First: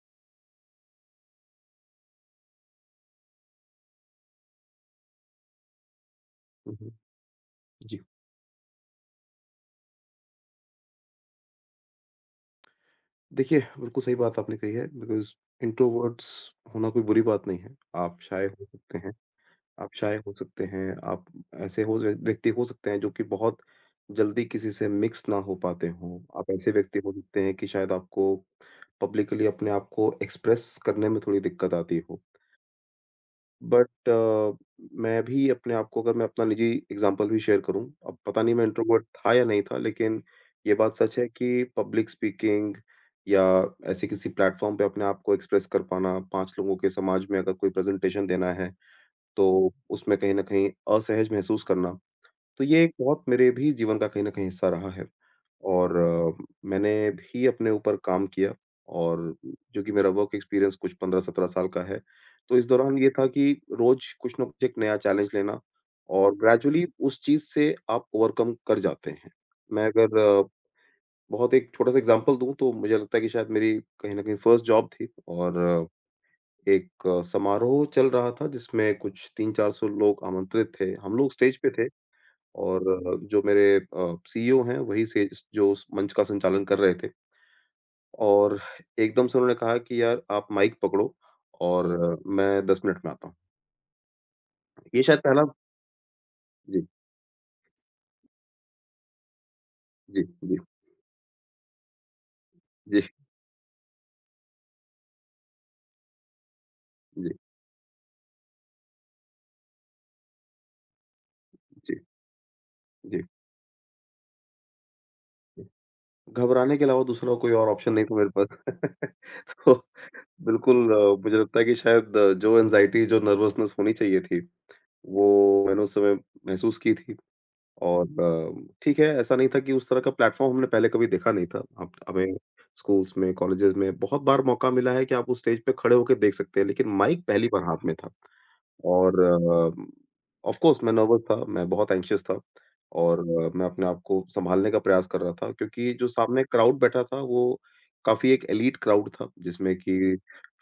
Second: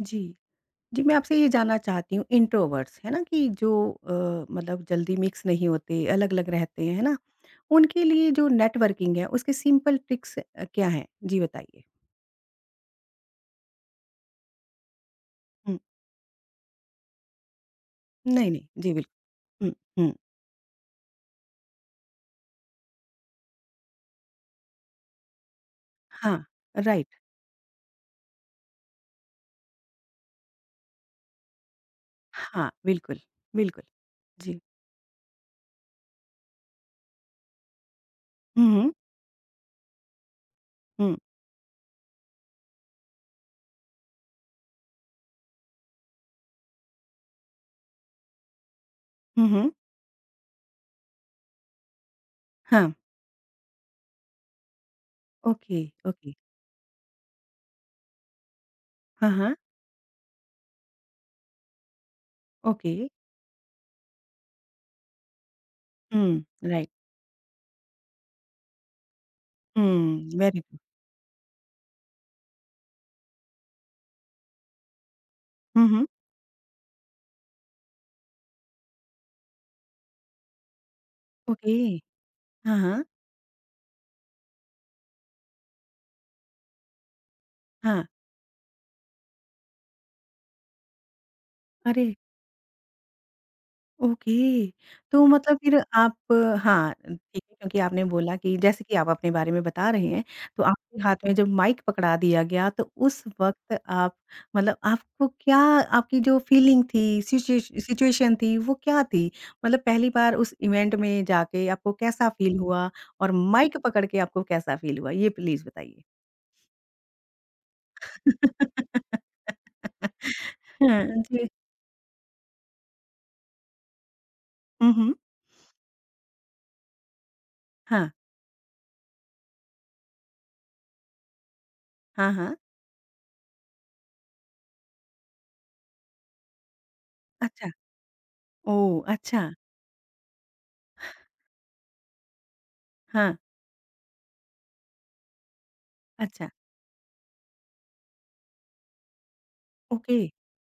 जी। जी, मैं आपसे ये जानना चाहती हूँ इंट्रोवर्ट्स, है ना? कि जो मतलब जल्दी मिक्स नहीं होते, अलग-अलग हुँ, रहते हुँ। हैं, है ना? जी। उनके लिए जो नेटवर्किंग है, उसके सिंपल ट्रिक्स क्या हैं? जी बताइए। देखिए, बिल्कुल सही बात आपने कही है बिकॉज़ हुँ। इंट्रोवर्ट्स होना कोई बुरी बात नहीं है। आप शाय नहीं, हो नहीं। जी, सकते हैं बिल्कुल। हुँ, आप हुँ। शाय हो सकते हैं आप ऐसे हो ज व्यक्ति हो सकते हैं जो कि बहुत जल्दी किसी से मिक्स ना हो पाते हों। हाँ, आप ऐसे व्यक्ति हो राइट। सकते हैं कि शायद आपको पब्लिकली अपने आप को एक्सप्रेस करने में थोड़ी दिक्कत आती हो। हाँ, बिल्कुल, बिल्कुल। बट अ, जी। मैं भी अपने आप को, अगर मैं अपना निजी एग्ज़ाम्पल भी शेयर करूँ, अब पता नहीं मैं हुँ, हुँ। इंट्रोवर्ट था या नहीं था, लेकिन ये बात हुँ, सच है कि पब्लिक स्पीकिंग या ऐसे किसी प्लेटफ़ॉर्म पे अपने आप को एक्सप्रेस कर पाना, 5 लोगों के समाज में अगर कोई प्रेज़ेंटेशन देना है, हुँ, हुँ। तो उसमें कहीं न कहीं असहज महसूस करना, तो ये हाँ, एक बहुत मेरे भी जीवन का कहीं न कहीं हिस्सा रहा है। ओके, और ओके। अ, मैंने भी अपने ऊपर काम किया हाँ, और हाँ, जो कि मेरा वर्क एक्सपीरियंस कुछ 15-17 साल का है। तो इस ओके। दौरान ये था कि रोज़ कुछ न कुछ एक नया चैलेंज लेना, और हुँ, ग्रेजुअली राइट। उस चीज़ से आप ओवरकम कर जाते हैं। मैं अगर हुँ, अ, वेरी गुड। बहुत एक छोटा-सा एग्ज़ाम्पल दूँ तो मुझे लगता है कि शायद मेरी कहीं न कहीं फर्स्ट जॉब थी। और अ, हुँ, हुँ। एक अ, समारोह चल रहा था जिसमें कुछ 3-400 लोग आमंत्रित थे। हम लोग स्टेज पे ओके। थे हाँ, और हाँ, जो मेरे सीईओ हैं वही से जो उस मंच का संचालन कर रहे थे, हाँ। और एकदम से उन्होंने कहा कि यार आप माइक पकड़ो और अरे! मैं 10 मिनट में आता हूँ। ओके। ये शायद तो पहला। मतलब फिर आप जी, हाँ, ठीक है क्योंकि आपने बोला कि जैसे कि आप अपने बारे में बता रहे जी, हैं, जी, तो आपके हाथ में जब माइक पकड़ा दिया गया तो जी, उस वक़्त आप मतलब आपको क्या आपकी जो फीलिंग जी, थी, जी, सिचुएशन थी वो क्या थी? मतलब पहली बार उस इवेंट में जाके आपको जी, कैसा फ़ील हुआ और माइक पकड़ के आपको कैसा फ़ील हुआ? ये जी। प्लीज़ बताइए? घबराने के अलावा दूसरा कोई और ऑप्शन नहीं था मेरे पास। तो बिल्कुल हाँ अ, मुझे जी। लगता है कि शायद जो एंग्ज़ायटी जो नर्वसनेस होनी चाहिए थी, हुँ, हुँ। वो मैंने उस समय महसूस की थी। हाँ। ठीक है, ऐसा नहीं था कि उस तरह का प्लेटफ़ॉर्म हमने पहले कभी देखा नहीं था। अब हाँ, हमें हाँ। स्कूल्स में, कॉलेजेस में बहुत बार मौका मिला है कि आप उस स्टेज पे खड़े होके देख सकते हैं, लेकिन माइक पहली बार अच्छा। हाथ में था। ओह! और अच्छा। अ, ऑफ़ कोर्स मैं नर्वस था, मैं बहुत एंग्ज़ियस था, और हाँ। अ, मैं अपने आप को सँभालने का प्रयास कर रहा था क्योंकि जो सामने अच्छा। क्राउड बैठा था, वो काफ़ी एक एलीट क्राउड था, जिसमें कि ओके।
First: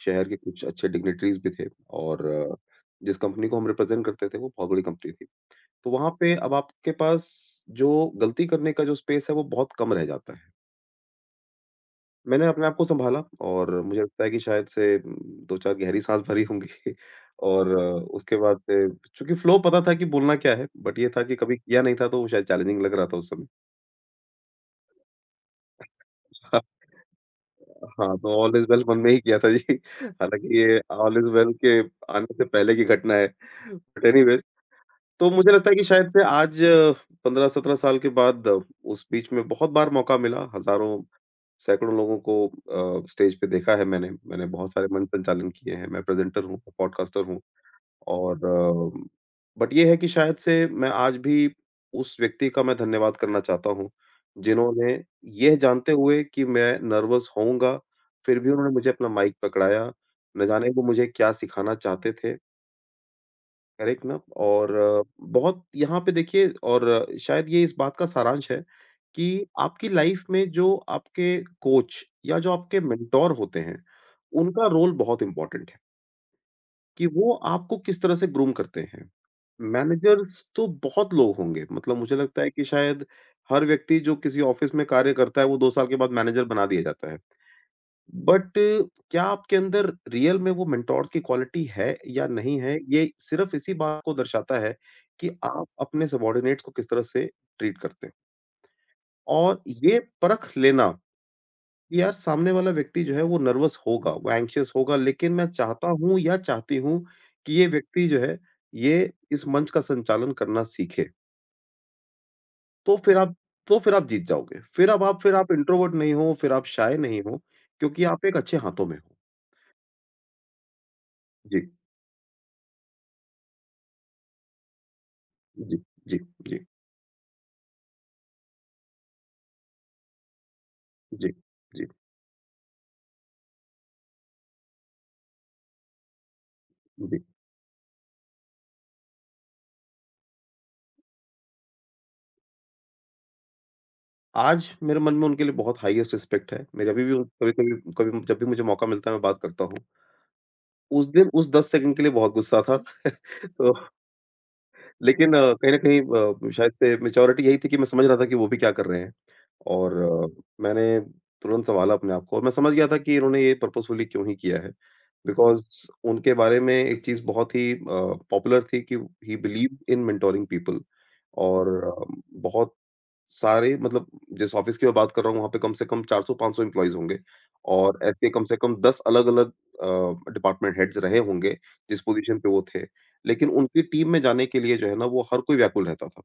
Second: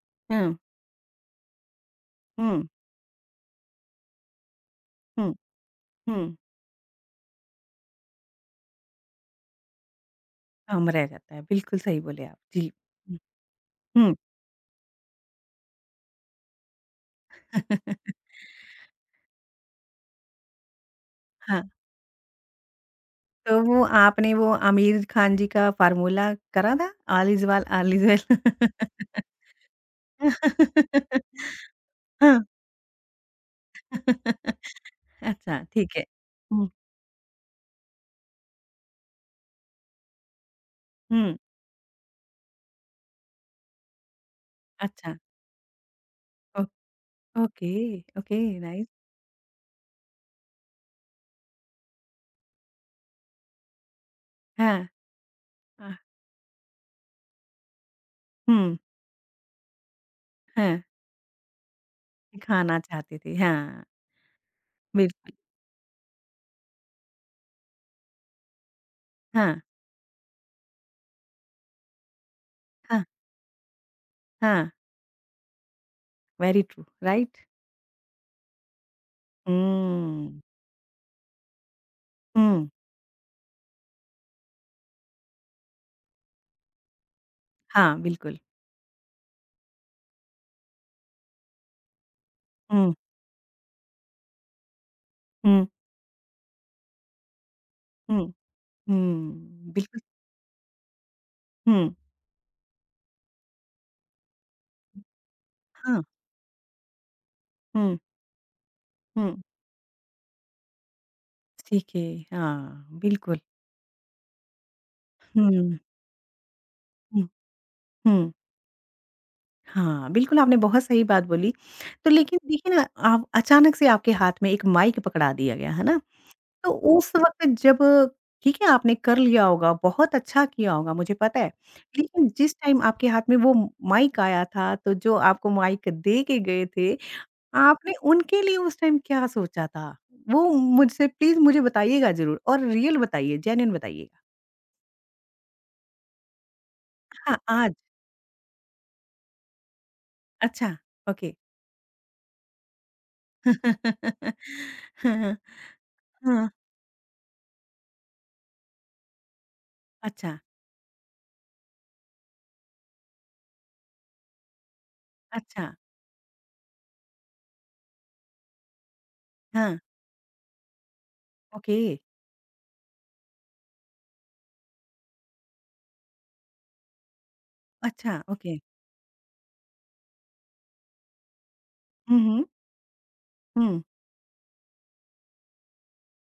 शहर के हाँ, कुछ अच्छे डिग्निटरीज़ भी थे, और हुँ, जिस कंपनी को हम रिप्रेज़ेंट करते थे, वो बहुत बड़ी कंपनी थी। हुँ, तो वहाँ पे हुँ। अब आपके पास जो गलती करने का जो स्पेस है वो बहुत कम रह जाता है। काम रह जाता है, बिल्कुल सही बोले आप। मैंने अपने जी। आप को हुँ, सँभाला, और मुझे हुँ। लगता है कि शायद 2-4 गहरी साँस भरी होंगी और उसके बाद से चूँकि फ्लो पता था कि बोलना क्या है, बट ये था कि कभी हाँ। किया नहीं था, तो वो शायद चैलेंजिंग लग रहा था उस समय। तो वो आपने वो आमिर खान जी का फ़ॉर्मूला हाँ, करा था? All is well, all is हाँ, तो वेल। ऑल इज़ वेल मन में ही किया था जी। हालाँकि ये ऑल इज़ वेल के आने से हाँ। पहले की घटना है। बट एनीवेज़, तो मुझे अच्छा, लगता है कि ठीक है। शायद से आज हुँ, 15-17 साल के बाद उस बीच में बहुत बार मौका मिला, हज़ारों, हुँ। सैकड़ों लोगों को स्टेज पे देखा है मैंने। मैंने बहुत सारे मंच अच्छा, संचालन किए हैं, मैं प्रेज़ेंटर हूँ, ओ पॉडकास्टर हूँ, ओके, ओके, और नाइस। अ, बट ये है कि शायद से मैं आज भी उस व्यक्ति का मैं धन्यवाद करना चाहता हूँ, हाँ। जिन्होंने यह जानते हाँ, हुए कि मैं नर्वस होऊँगा, फिर भी उन्होंने हुँ, मुझे अपना माइक पकड़ाया। न जाने हाँ। वो मुझे क्या सिखाना चाहते थे। दिखाना चाहते थे, हाँ, करेक्ट ना, और बिल्कुल। बहुत यहाँ पे देखिए, और शायद ये इस बात का सारांश है कि हाँ, आपकी लाइफ में जो आपके कोच या जो आपके हाँ, मेंटोर होते हैं, उनका हाँ, रोल बहुत इम्पोर्टेंट है, वेरी ट्रू, कि वो राइट? आपको किस तरह से ग्रूम करते हैं। मैनेजर्स हुँ, तो बहुत लोग होंगे, मतलब मुझे लगता है कि हुँ। शायद हर व्यक्ति जो किसी ऑफ़िस में कार्य करता है, वो 2 साल के बाद मैनेजर बना दिया जाता है। हाँ, बिल्कुल। बट क्या आपके अंदर रियल में वो मेंटोर की क्वालिटी है या नहीं है, हुँ, ये सिर्फ इसी बात को दर्शाता है कि हुँ, आप अपने सबॉर्डिनेट्स को किस तरह से ट्रीट करते हैं। हुँ, हुँ, और ये बिल्कुल परख लेना हुँ, कि यार सामने वाला व्यक्ति जो है वो नर्वस होगा, वो एंग्ज़ियस होगा, लेकिन मैं चाहता हाँ, हूँ या चाहती हूँ कि ये हुँ, व्यक्ति जो है, ये हुँ, इस मंच का संचालन करना सीखे। सीखे, हाँ, तो फिर आप बिल्कुल। तो फिर आप जीत जाओगे। फिर आप हुँ, इंट्रोवर्ट नहीं हो, फिर आप शाय नहीं हुँ, हो, क्योंकि आप हुँ, एक अच्छे हाथों में हो। हाँ, बिल्कुल आपने बहुत सही बात बोली। जी, तो लेकिन देखिए ना आप अचानक से आपके हाथ में एक माइक पकड़ा दिया गया, जी, है ना? जी, जी। तो उस वक़्त जब ठीक है, आपने कर लिया होगा, बहुत अच्छा किया होगा मुझे जी, पता है। जी, लेकिन जिस टाइम आपके हाथ में वो माइक आया था, तो जो आपको माइक दे के गए थे जी। आपने उनके लिए उस टाइम क्या सोचा था? वो मुझसे प्लीज़ मुझे बताइएगा ज़रूर और रियल बताइए, जेन्युइन बताइएगा। आज मेरे मन में उनके लिए बहुत हाईएस्ट रिस्पेक्ट है। मेरे अभी भी उन हाँ, आज। कभी-कभी कभी जब भी मुझे मौका मिलता है, मैं बात करता हूँ। अच्छा, उस दिन ओके। उस 10 सेकंड के लिए बहुत गुस्सा था। तो लेकिन हाँ, कहीं न कहीं हाँ। शायद से मैच्योरिटी यही थी कि मैं समझ रहा था कि वो भी क्या कर रहे हैं, और अच्छा, अ, मैंने तुरंत सँभाला अपने आप को, और मैं समझ गया था कि इन्होंने ये पर्पसफुली क्यों ही किया है। अच्छा, बिकॉज़ उनके बारे में एक चीज़ बहुत ही पॉपुलर थी कि ही हाँ, बिलीव्ड इन मेंटोरिंग पीपल, और ओके। अ, बहुत सारे मतलब जिस ऑफिस की मैं बात कर रहा हूँ वहाँ पे कम से कम 400-500 एम्प्लॉइज़ होंगे, और अच्छा, ऐसे कम से ओके। कम 10 अलग-अलग डिपार्टमेंट हेड्स रहे होंगे जिस हुँ, पोज़ीशन हुँ, पे वो थे। लेकिन हुँ, उनकी टीम में जाने के लिए जो है ना वो हर कोई व्याकुल रहता था।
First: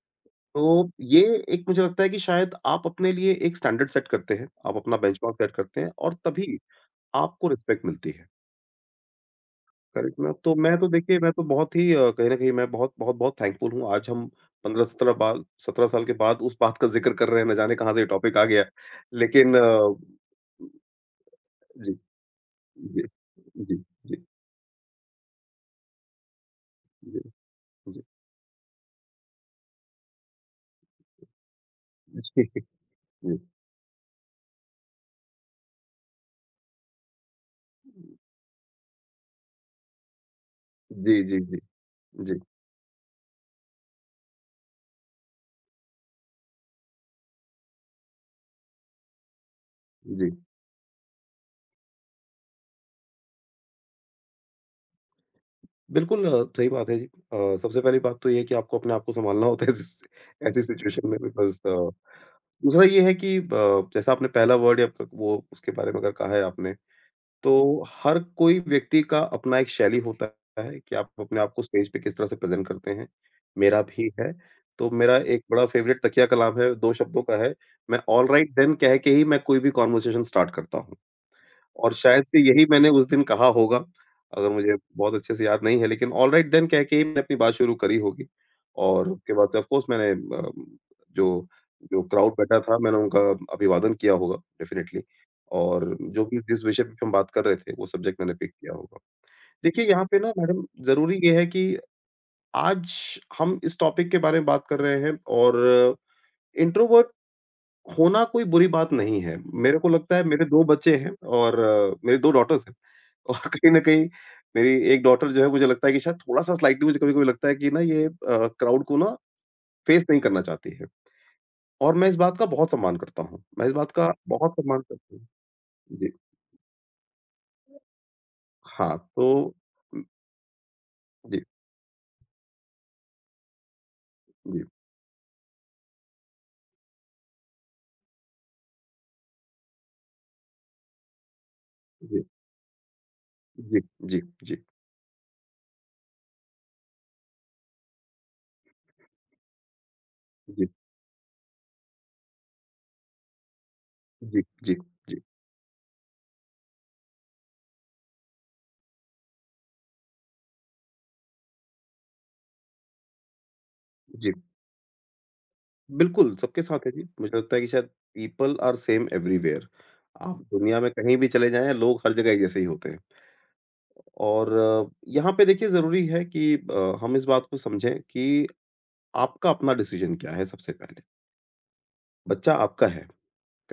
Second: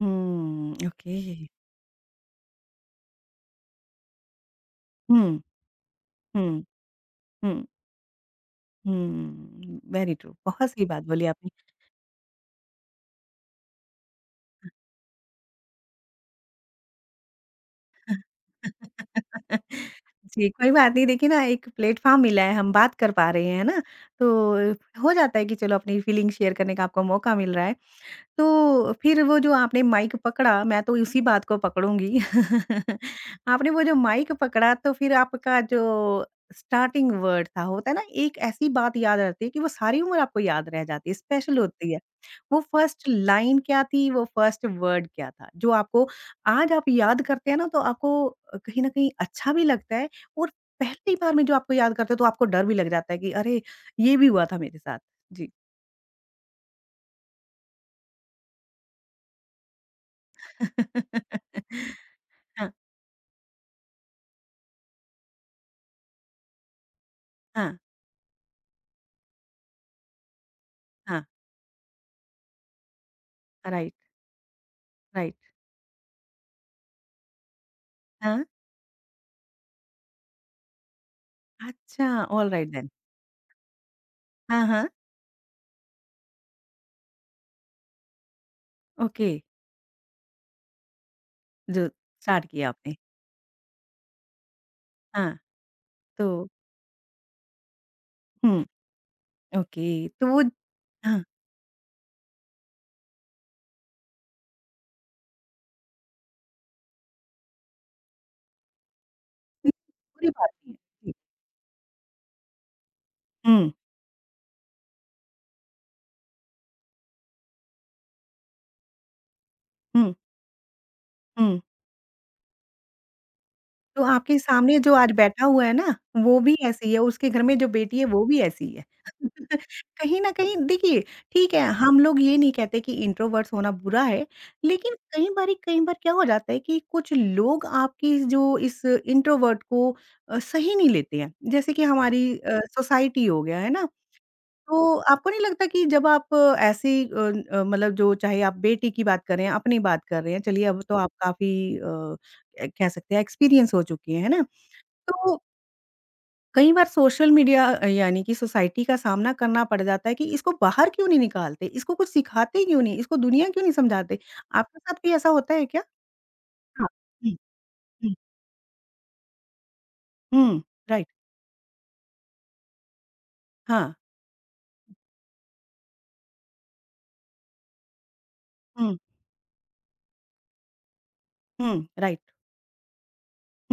हुँ, तो ये ओके। एक, मुझे लगता है कि शायद आप अपने लिए एक स्टैंडर्ड सेट करते हैं, आप अपना बेंचमार्क हुँ, सेट करते हैं और तभी हुँ, आपको हुँ, रिस्पेक्ट मिलती है। हुँ, वेरी करेक्ट ना, ट्रू। तो बहुत मैं सही तो बात देखिए बोली मैं तो आपने। बहुत ही कहीं न कहीं मैं बहुत बहुत बहुत थैंकफुल हूँ। आज हम 15-17 बाल 17 साल के बाद उस बात का ज़िक्र कर रहे हैं, ना जाने कहाँ से ये टॉपिक आ गया। लेकिन अ, जी, कोई बात नहीं देखिए ना एक जी, प्लेटफ़ॉर्म मिला है हम बात जी, कर पा रहे हैं, है जी, जी, ना? जी, तो हो जाता है कि चलो अपनी फीलिंग शेयर करने का आपको जी, जी, मौका मिल रहा है। जी, तो फिर वो जो आपने माइक पकड़ा, मैं तो उसी बात को पकड़ूँगी। आपने वो जो माइक पकड़ा तो फिर आपका जो स्टार्टिंग वर्ड था, होता है ना एक ऐसी बात याद रहती है कि वो सारी उम्र आपको याद रह जाती जी, है, जी, जी, स्पेशल होती है। जी, वो फर्स्ट लाइन क्या थी, वो फर्स्ट वर्ड क्या था? जो आपको आज आप याद करते हैं ना तो आपको कहीं न कहीं अच्छा भी लगता है जी। और पहली बार में जो आपको याद करते हो तो आपको डर भी लग जाता है कि अरे! ये भी हुआ था मेरे साथ। जी। बिल्कुल, सही बात है जी। सबसे पहली बात तो ये है कि आपको अपने आप को सँभालना होता है इस ऐसी सिचुएशन में, बिकॉज़ हाँ, दूसरा ये है कि ब जैसा आपने पहला वर्ड या क वो उसके बारे में अगर कहा है आपने, हाँ। तो हर कोई व्यक्ति का अपना एक शैली होता है कि आप हाँ, अपने आप को स्टेज पे किस तरह से प्रेज़ेंट करते हैं। मेरा राइट, भी है, तो मेरा राइट। एक बड़ा फ़ेवरेट तकिया कलाम है, 2 शब्दों का है। मैं ऑल हाँ, राइट देन कह के ही मैं कोई भी कन्वर्सेशन स्टार्ट करता हूँ। और अच्छा शायद से यही ऑलराइट मैंने देन। उस दिन कहा होगा, अगर हाँ, मुझे हाँ, बहुत अच्छे से याद नहीं है, लेकिन ऑलराइट देन कह के ही मैंने अपनी बात शुरू करी होगी, और ओके, उसके बाद से ऑफ कोर्स मैंने अ, जो जो जो क्राउड स्टार्ट बैठा किया था, आपने। मैंने उनका अभिवादन किया होगा डेफ़िनिटली, हाँ, और जो भी तो जिस विषय पे हम बात कर रहे थे, वो सब्जेक्ट मैंने पिक हुँ, किया होगा। देखिए, यहाँ ओके, पे तो ना वो मैडम ज़रूरी हाँ, ये है कि आज हम इस टॉपिक के बारे में बात कर रहे हैं, और इंट्रोवर्ट होना कोई बुरी बात नहीं है। मेरे को लगता है कोई मेरे बात 2 बच्चे हैं, नहीं। और मेरी 2 डॉटर्स हैं। और हुँ, कहीं न कहीं मेरी एक डॉटर जो है मुझे लगता है कि शायद थोड़ा-सा स्लाइटली मुझे कभी-कभी लगता है कि ना, ये क्राउड को ना फेस हुँ, नहीं करना चाहती है, हुँ। और मैं इस बात का बहुत सम्मान करता हूँ। मैं इस बात तो का आपके बहुत सामने सम्मान जो आज करता हूँ। बैठा हुआ है ना, जी, वो भी ऐसे ही है, उसके घर में जो बेटी है वो भी ऐसी ही है। हाँ, तो उम, कहीं न कहीं देखिए जी, ठीक है, हम लोग ये नहीं कहते कि इंट्रोवर्ट्स होना बुरा है, जी, लेकिन कई बार क्या हो जाता है कि कुछ लोग आपकी जो इस इंट्रोवर्ट को सही नहीं लेते हैं। जैसे कि जी, हमारी सोसाइटी हो गया, है जी, ना? जी, जी, तो आपको नहीं लगता कि जब आप मतलब जो चाहे आप बेटी की बात कर रहे हैं, अपनी बात कर रहे हैं, चलिए जी, अब तो आप काफ़ी अ, कह सकते हैं एक्सपीरियंस हो चुकी हैं, है जी, ना? जी, जी, तो कई बार सोशल मीडिया यानी कि सोसाइटी का सामना करना पड़ जाता है कि इसको बाहर क्यों नहीं निकालते? इसको कुछ सिखाते क्यों नहीं? इसको दुनिया क्यों नहीं समझाते? जी। आपके साथ भी ऐसा होता है क्या? बिल्कुल। सबके साथ हाँ। है जी। मुझे हुँ, लगता है कि शायद हुँ। People are same everywhere. आप हुँ, दुनिया में राइट, कहीं भी चले जाएँ, लोग हर जगह एक जैसे ही होते हैं। हाँ, यहाँ पे देखिए ज़रूरी है कि हम इस बात को समझें कि हुँ, आपका अपना डिसीजन क्या है सबसे पहले। हुँ, राइट, बच्चा आपका है,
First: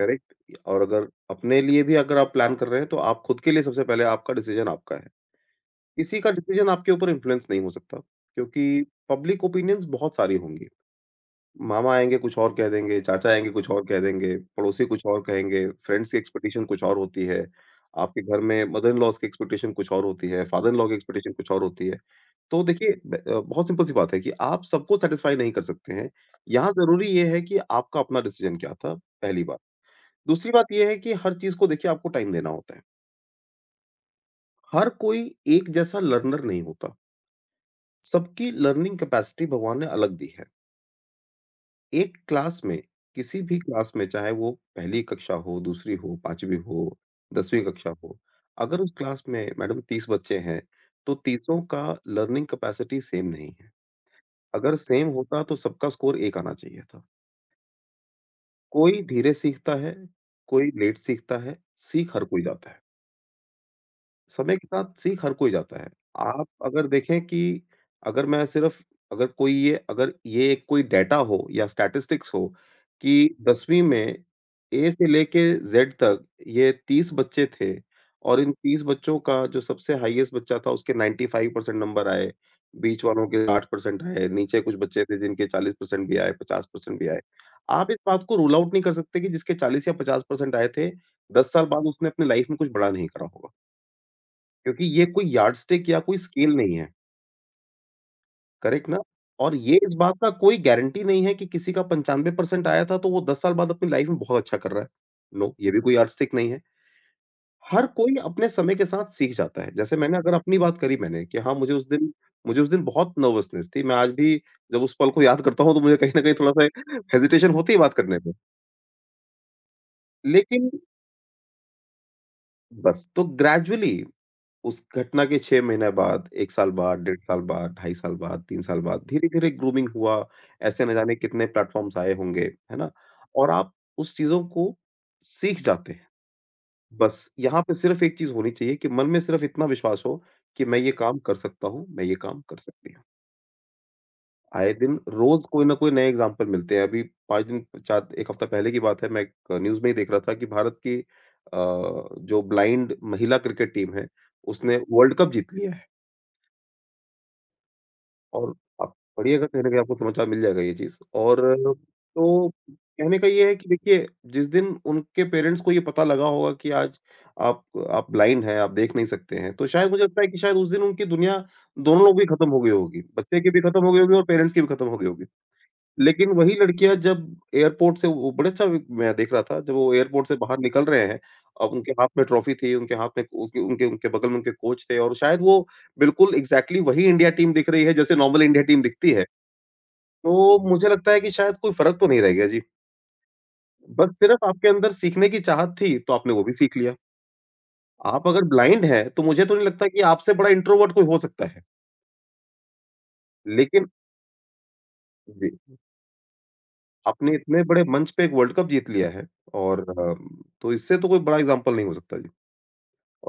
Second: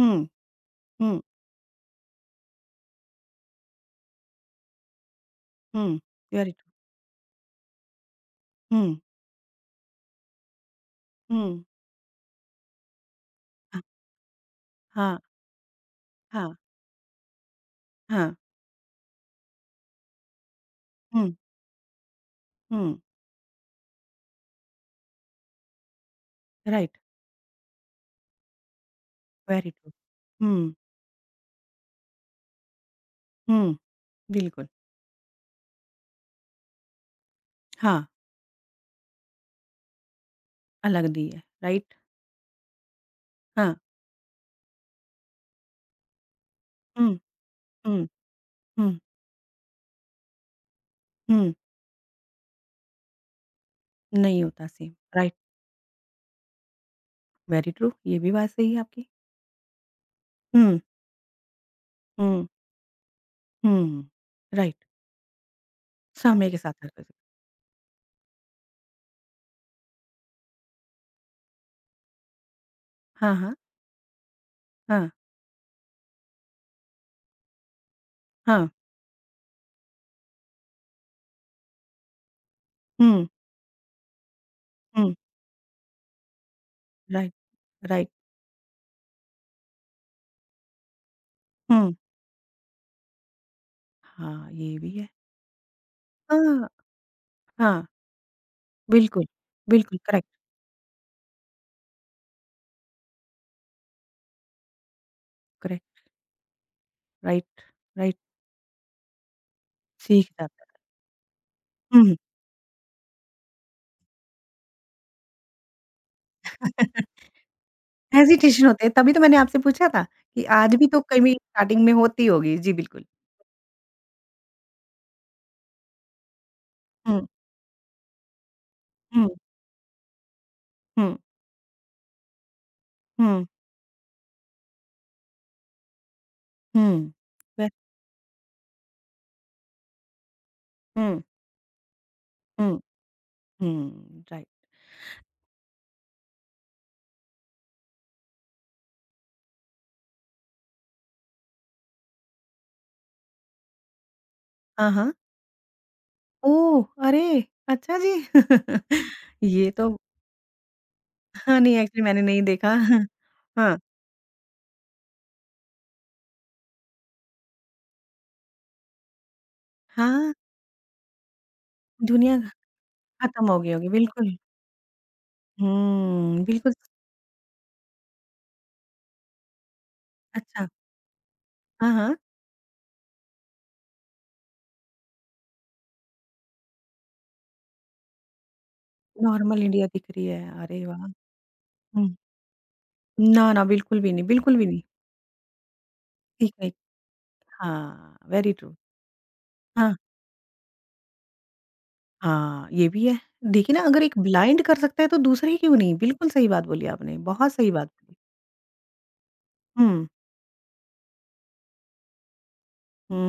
हुँ, और अगर हुँ, अपने लिए भी अगर आप प्लान कर रहे हैं तो आप खुद के लिए सबसे पहले आपका डिसीजन आपका है। हुँ, किसी का वेरी डिसीजन ट्रू, आपके ऊपर इन्फ्लुएंस नहीं हो सकता, क्योंकि हुँ, पब्लिक ओपिनियंस बहुत सारी होंगी। हुँ, मामा आएँगे कुछ और कह देंगे, चाचा आएँगे कुछ हाँ, और कह देंगे, पड़ोसी कुछ हाँ, और कहेंगे, फ्रेंड्स की हाँ, एक्सपेक्टेशन कुछ और होती है, आपके हाँ, घर में मदर इन लॉज़ की एक्सपेक्टेशन कुछ और होती है, फादर इन लॉ की एक्सपेक्टेशन हुँ। कुछ और होती है। तो हुँ, देखिए बहुत सिंपल सी बात है कि आप सबको सैटिस्फाई नहीं कर सकते हैं। यहाँ राइट, ज़रूरी ये है कि आपका अपना डिसीज़न क्या था, पहली बात। Very true. दूसरी बात हुँ, ये है कि हर चीज़ को देखिए आपको टाइम देना होता है। हुँ, बिल्कुल। हर कोई एक जैसा लर्नर नहीं होता। हाँ, सबकी लर्निंग कैपेसिटी भगवान ने अलग दी है। अलग दी है, राइट? एक क्लास में, किसी भी हाँ, क्लास में चाहे वो पहली कक्षा हो, दूसरी हो, 5वीं हो, हुँ, 10वीं कक्षा हुँ, हो, अगर उस हुँ, क्लास में मैडम 30 बच्चे हैं, तो 30 हुँ, का लर्निंग कैपेसिटी सेम नहीं है। नहीं होता अगर सेम, सेम राइट, होता तो सबका स्कोर 1 आना चाहिए था। वेरी ट्रू, ये भी बात सही है कोई आपकी। धीरे सीखता है, कोई हुँ, लेट सीखता है, सीख हर कोई हुँ, जाता है। हुँ, समय के राइट, साथ सीख हर कोई जाता है। आप समय के साथ अगर हर कोई देखें कि अगर मैं सिर्फ़ अगर कोई ये अगर ये एक कोई डेटा हो या स्टैटिस्टिक्स हो हाँ, कि हाँ, 10वीं में ए से हाँ, लेके ज़ेड तक ये 30 बच्चे थे और इन हाँ, 30 बच्चों का जो सबसे हाईएस्ट बच्चा था उसके 95% नंबर आए, बीच वालों हुँ, के 8% आए, नीचे कुछ बच्चे हुँ, थे जिनके 40% भी आए, 50% भी आए। राइट, आप इस राइट, बात को रूल आउट नहीं कर सकते कि जिसके 40 या 50% आए थे, 10 साल बाद हुँ, उसने अपनी लाइफ़ में कुछ बड़ा नहीं करा होगा। हाँ, ये क्योंकि भी ये है। कोई यार्डस्टिक या कोई स्केल हाँ, नहीं है, हाँ, करेक्ट ना? बिल्कुल, और ये इस बिल्कुल, बात करेक्ट, का कोई गारंटी नहीं है कि किसी का 95% आया था तो वो 10 साल बाद अपनी लाइफ में बहुत अच्छा कर रहा है। नो, ये भी कोई करेक्ट, यार्डस्टिक नहीं है। राइट, हर कोई राइट, अपने समय के साथ सीख जाता है। जैसे मैंने सीख अगर अपनी जाता बात करी मैंने कि हाँ, मुझे उस है। दिन हुँ। मुझे उस दिन बहुत नर्वसनेस थी। मैं आज भी जब उस पल को याद करता हूँ तो मुझे कहीं न कहीं थोड़ा-सा हेजिटेशन होती है बात करने में। हेजिटेशन होते हैं, तभी तो मैंने आपसे पूछा था कि लेकिन आज भी तो कहीं स्टार्टिंग में होती होगी। जी, बिल्कुल। बस तो ग्रेजुअली उस घटना के 6 महीने बाद, 1 साल बाद, डेढ़ हुँ, साल बाद, ढाई साल बाद, 3 साल बाद, हुँ, धीरे-धीरे ग्रूमिंग हुआ, ऐसे न जाने हुँ, कितने प्लेटफ़ॉर्म्स आए होंगे, है ना? हुँ, और आप उस चीज़ों को सीख जाते हैं। हुँ, बस यहाँ वे पे सिर्फ़ एक चीज़ होनी चाहिए कि मन में सिर्फ़ इतना विश्वास हो कि मैं ये काम हुँ, कर सकता हूँ, मैं ये काम कर हुँ, सकती हूँ। हुँ, राइट। आए दिन रोज़ कोई न कोई नए एग्ज़ाम्पल मिलते हैं। अभी 5 दिन 4 1 हफ़्ता पहले की बात है, मैं एक न्यूज़ में ही देख रहा था कि भारत की अ, जो ब्लाइंड महिला क्रिकेट टीम है, उसने हाँ, हाँ। वर्ल्ड कप जीत लिया है। ओह! अरे! अच्छा जी। और आप पढ़िएगा कहीं न ये कहीं तो आपको समाचार मिल जाएगा ये चीज़। और हाँ, नहीं एक्चुअली मैंने नहीं तो देखा। हाँ, कहने का ये है कि हाँ, देखिए जिस दिन उनके पेरेंट्स को ये पता लगा होगा कि आज आप आप ब्लाइंड हैं, आप देख नहीं सकते हैं, तो शायद मुझे लगता है हाँ, कि शायद उस दिन उनकी दुनिया दोनों लोगों की दुनिया खत्म हो गई होगी। बच्चे खत्म की हो भी गई खत्म होगी, हो गई होगी और बिल्कुल। पेरेंट्स की भी खत्म हो गई होगी। लेकिन हुँ, वही बिल्कुल लड़कियाँ जब एयरपोर्ट से वो बड़े अच्छा मैं देख रहा था, जब वो एयरपोर्ट से बाहर अच्छा। निकल रहे हैं, अब हाँ, उनके हाथ हाँ, में ट्रॉफी थी, उनके बगल में उनके कोच थे और शायद वो बिल्कुल एग्ज़ैक्टली वही इंडिया टीम दिख रही है, जैसे नॉर्मल इंडिया टीम दिखती है। नॉर्मल इंडिया दिख रही है। तो अरे मुझे वाह! लगता है कि शायद कोई फ़र्क तो हुँ, नहीं रह गया जी। ना, ना, बिल्कुल बस भी नहीं, सिर्फ़ बिल्कुल भी आपके नहीं। अंदर सीखने की चाहत थी, तो आपने वो भी ठीक है, सीख लिया। हाँ, आप अगर वेरी ट्रू। ब्लाइंड हैं, तो मुझे तो नहीं लगता हाँ, कि आपसे बड़ा इंट्रोवर्ट कोई हो सकता है। हाँ, ये भी है। देखिए ना लेकिन अगर एक ब्लाइंड कर सकता है तो जी। दूसरा ही क्यों नहीं? बिल्कुल सही बात बोली आपने, आपने बहुत इतने सही बड़े बात मंच बोली। पे एक वर्ल्ड कप जीत लिया है और हुँ, तो इससे तो कोई बड़ा एग्जाम्पल नहीं हो सकता जी।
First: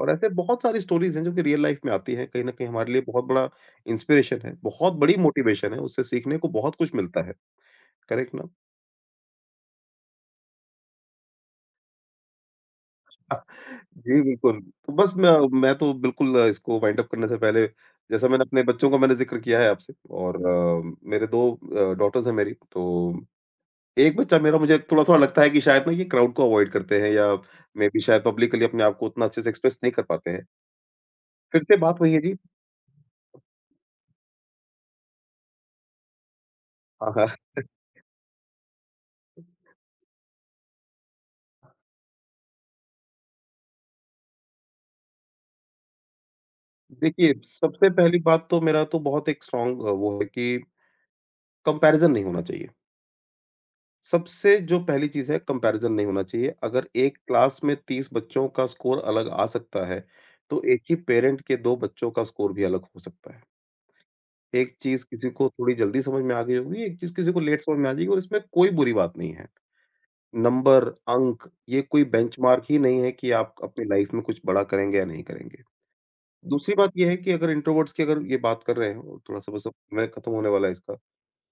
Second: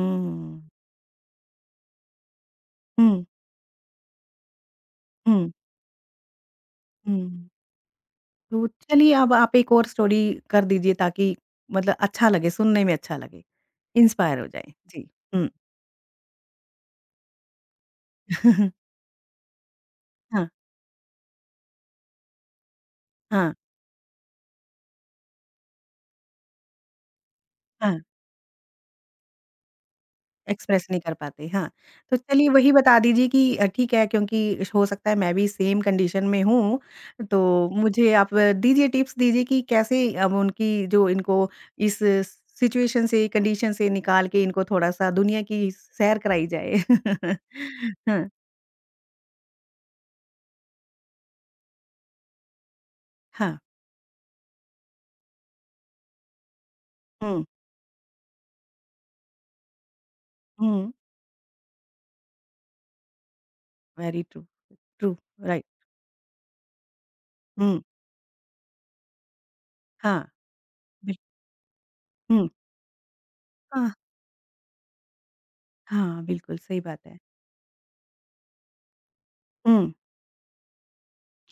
और ऐसे बहुत सारी स्टोरीज़ हैं जो कि रियल लाइफ़ में आती हैं, कहीं न कहीं हमारे लिए बहुत हुँ, बड़ा इंस्पिरेशन है, बहुत बड़ी हुँ, मोटिवेशन है, उससे सीखने को बहुत कुछ मिलता है, हुँ। करेक्ट ना? तो चलिए अब आप एक और स्टोरी कर दीजिए ताकि मतलब अच्छा लगे, सुनने में अच्छा लगे, जी, इंस्पायर हो बिल्कुल। जाएँ। तो जी, बस मैं हुँ। मैं तो बिल्कुल इसको वाइंड अप करने से पहले जैसा मैंने अपने बच्चों का मैंने ज़िक्र किया है आपसे और हाँ, मेरे 2 डॉटर्स हैं मेरी तो हाँ, एक बच्चा मेरा मुझे थोड़ा-थोड़ा लगता है कि शायद ना ये क्राउड को अवॉइड करते हैं या मे हाँ। बी शायद पब्लिकली अपने आप को उतना अच्छे से एक्सप्रेस नहीं कर पाते हैं। एक्सप्रेस नहीं कर पाते, फिर हाँ। से बात वही तो है जी, चलिए वही बता दीजिए कि ठीक है क्योंकि हो सकता है मैं भी सेम कंडीशन में हूँ, हाँ, हाँ। तो मुझे आप दीजिए टिप्स दीजिए कि कैसे अब उनकी जो इनको इस सिचुएशन से, कंडीशन से निकाल के इनको थोड़ा-सा दुनिया की सैर कराई जाए। देखिए, सबसे पहली हाँ, बात तो मेरा तो बहुत एक स्ट्रॉन्ग वो है कि कंपैरिज़न नहीं होना चाहिए। हाँ, सबसे जो पहली चीज़ है कंपैरिज़न नहीं होना चाहिए। अगर एक हुँ, क्लास में 30 बच्चों का स्कोर अलग आ सकता है, तो एक हुँ, ही पेरेंट के 2 बच्चों का स्कोर भी अलग हो सकता है। वेरी ट्रू, एक चीज़ ट्रू, किसी को राइट, थोड़ी जल्दी समझ में आ गई होगी, एक चीज़ किसी को लेट समझ हुँ, में आ जाएगी और इसमें कोई बुरी बात नहीं है। हाँ, नंबर, बिल अंक ये कोई हुँ, बेंचमार्क ही नहीं है कि आप अपनी हाँ, लाइफ में कुछ बड़ा करेंगे या नहीं करेंगे। हाँ, बिल्कुल दूसरी सही बात बात ये है है। कि अगर इंट्रोवर्ट्स की अगर ये बात कर रहे हो, थोड़ा-सा बस अब हुँ, समय खत्म होने वाला है इसका।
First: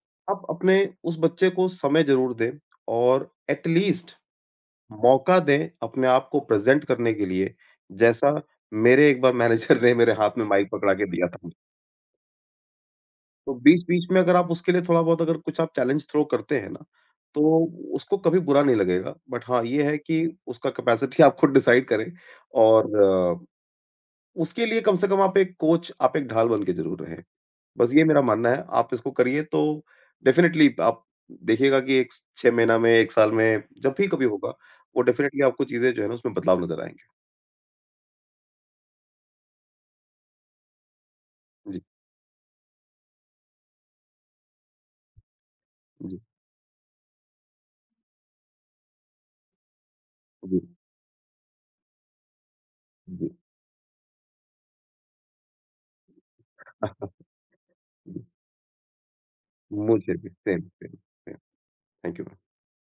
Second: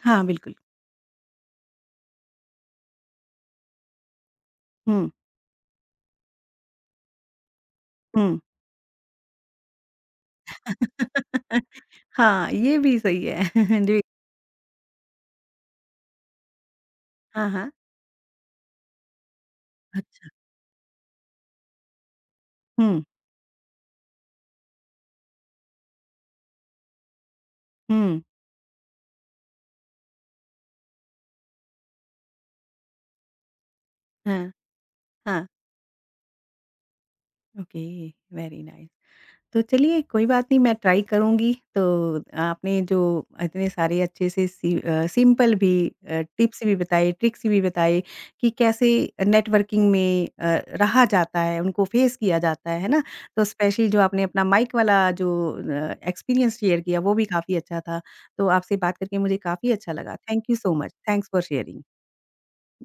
हाँ, आप बिल्कुल, अपने उस बच्चे को समय ज़रूर दें और एट लीस्ट हुँ, मौका दें अपने आप को प्रेज़ेंट करने के लिए, हुँ। जैसा मेरे एक बार मैनेजर ने मेरे हाथ में माइक पकड़ा के दिया था। हाँ, ये भी सही है। तो जी, बीच-बीच में अगर आप उसके लिए थोड़ा बहुत अगर कुछ आप चैलेंज थ्रो करते हैं ना, हाँ, तो हाँ। उसको कभी बुरा नहीं लगेगा। बट हाँ, ये है कि अच्छा। उसका कैपेसिटी आप खुद डिसाइड करें और हुँ, उसके लिए कम से कम आप एक कोच, आप एक ढाल बन के ज़रूर रहें। बस ये हुँ, मेरा मानना है, आप इसको करिए तो डेफ़िनेटली आप देखिएगा कि एक 6 महीना में, 1 साल में, जब भी कभी होगा, हाँ, वो डेफ़िनेटली हाँ, आपको चीज़ें जो है ना उसमें बदलाव नज़र आएँगे। Okay, very nice. तो चलिए कोई बात नहीं मैं ट्राई करूँगी। जी, तो आपने जो इतने सारे अच्छे से सिंपल भी जी, टिप्स भी बताए, ट्रिक्स भी बताए कि कैसे नेटवर्किंग में जी, रहा जाता है, उनको फेस किया जाता है ना? जी। तो स्पेशली जो आपने अपना माइक वाला जो एक्सपीरियंस शेयर किया वो भी काफ़ी अच्छा था। जी, तो आपसे बात करके मुझे काफ़ी अच्छा मुझे लगा। भी thank you same, so much. Same, thanks same. For sharing. Thank you ma'am.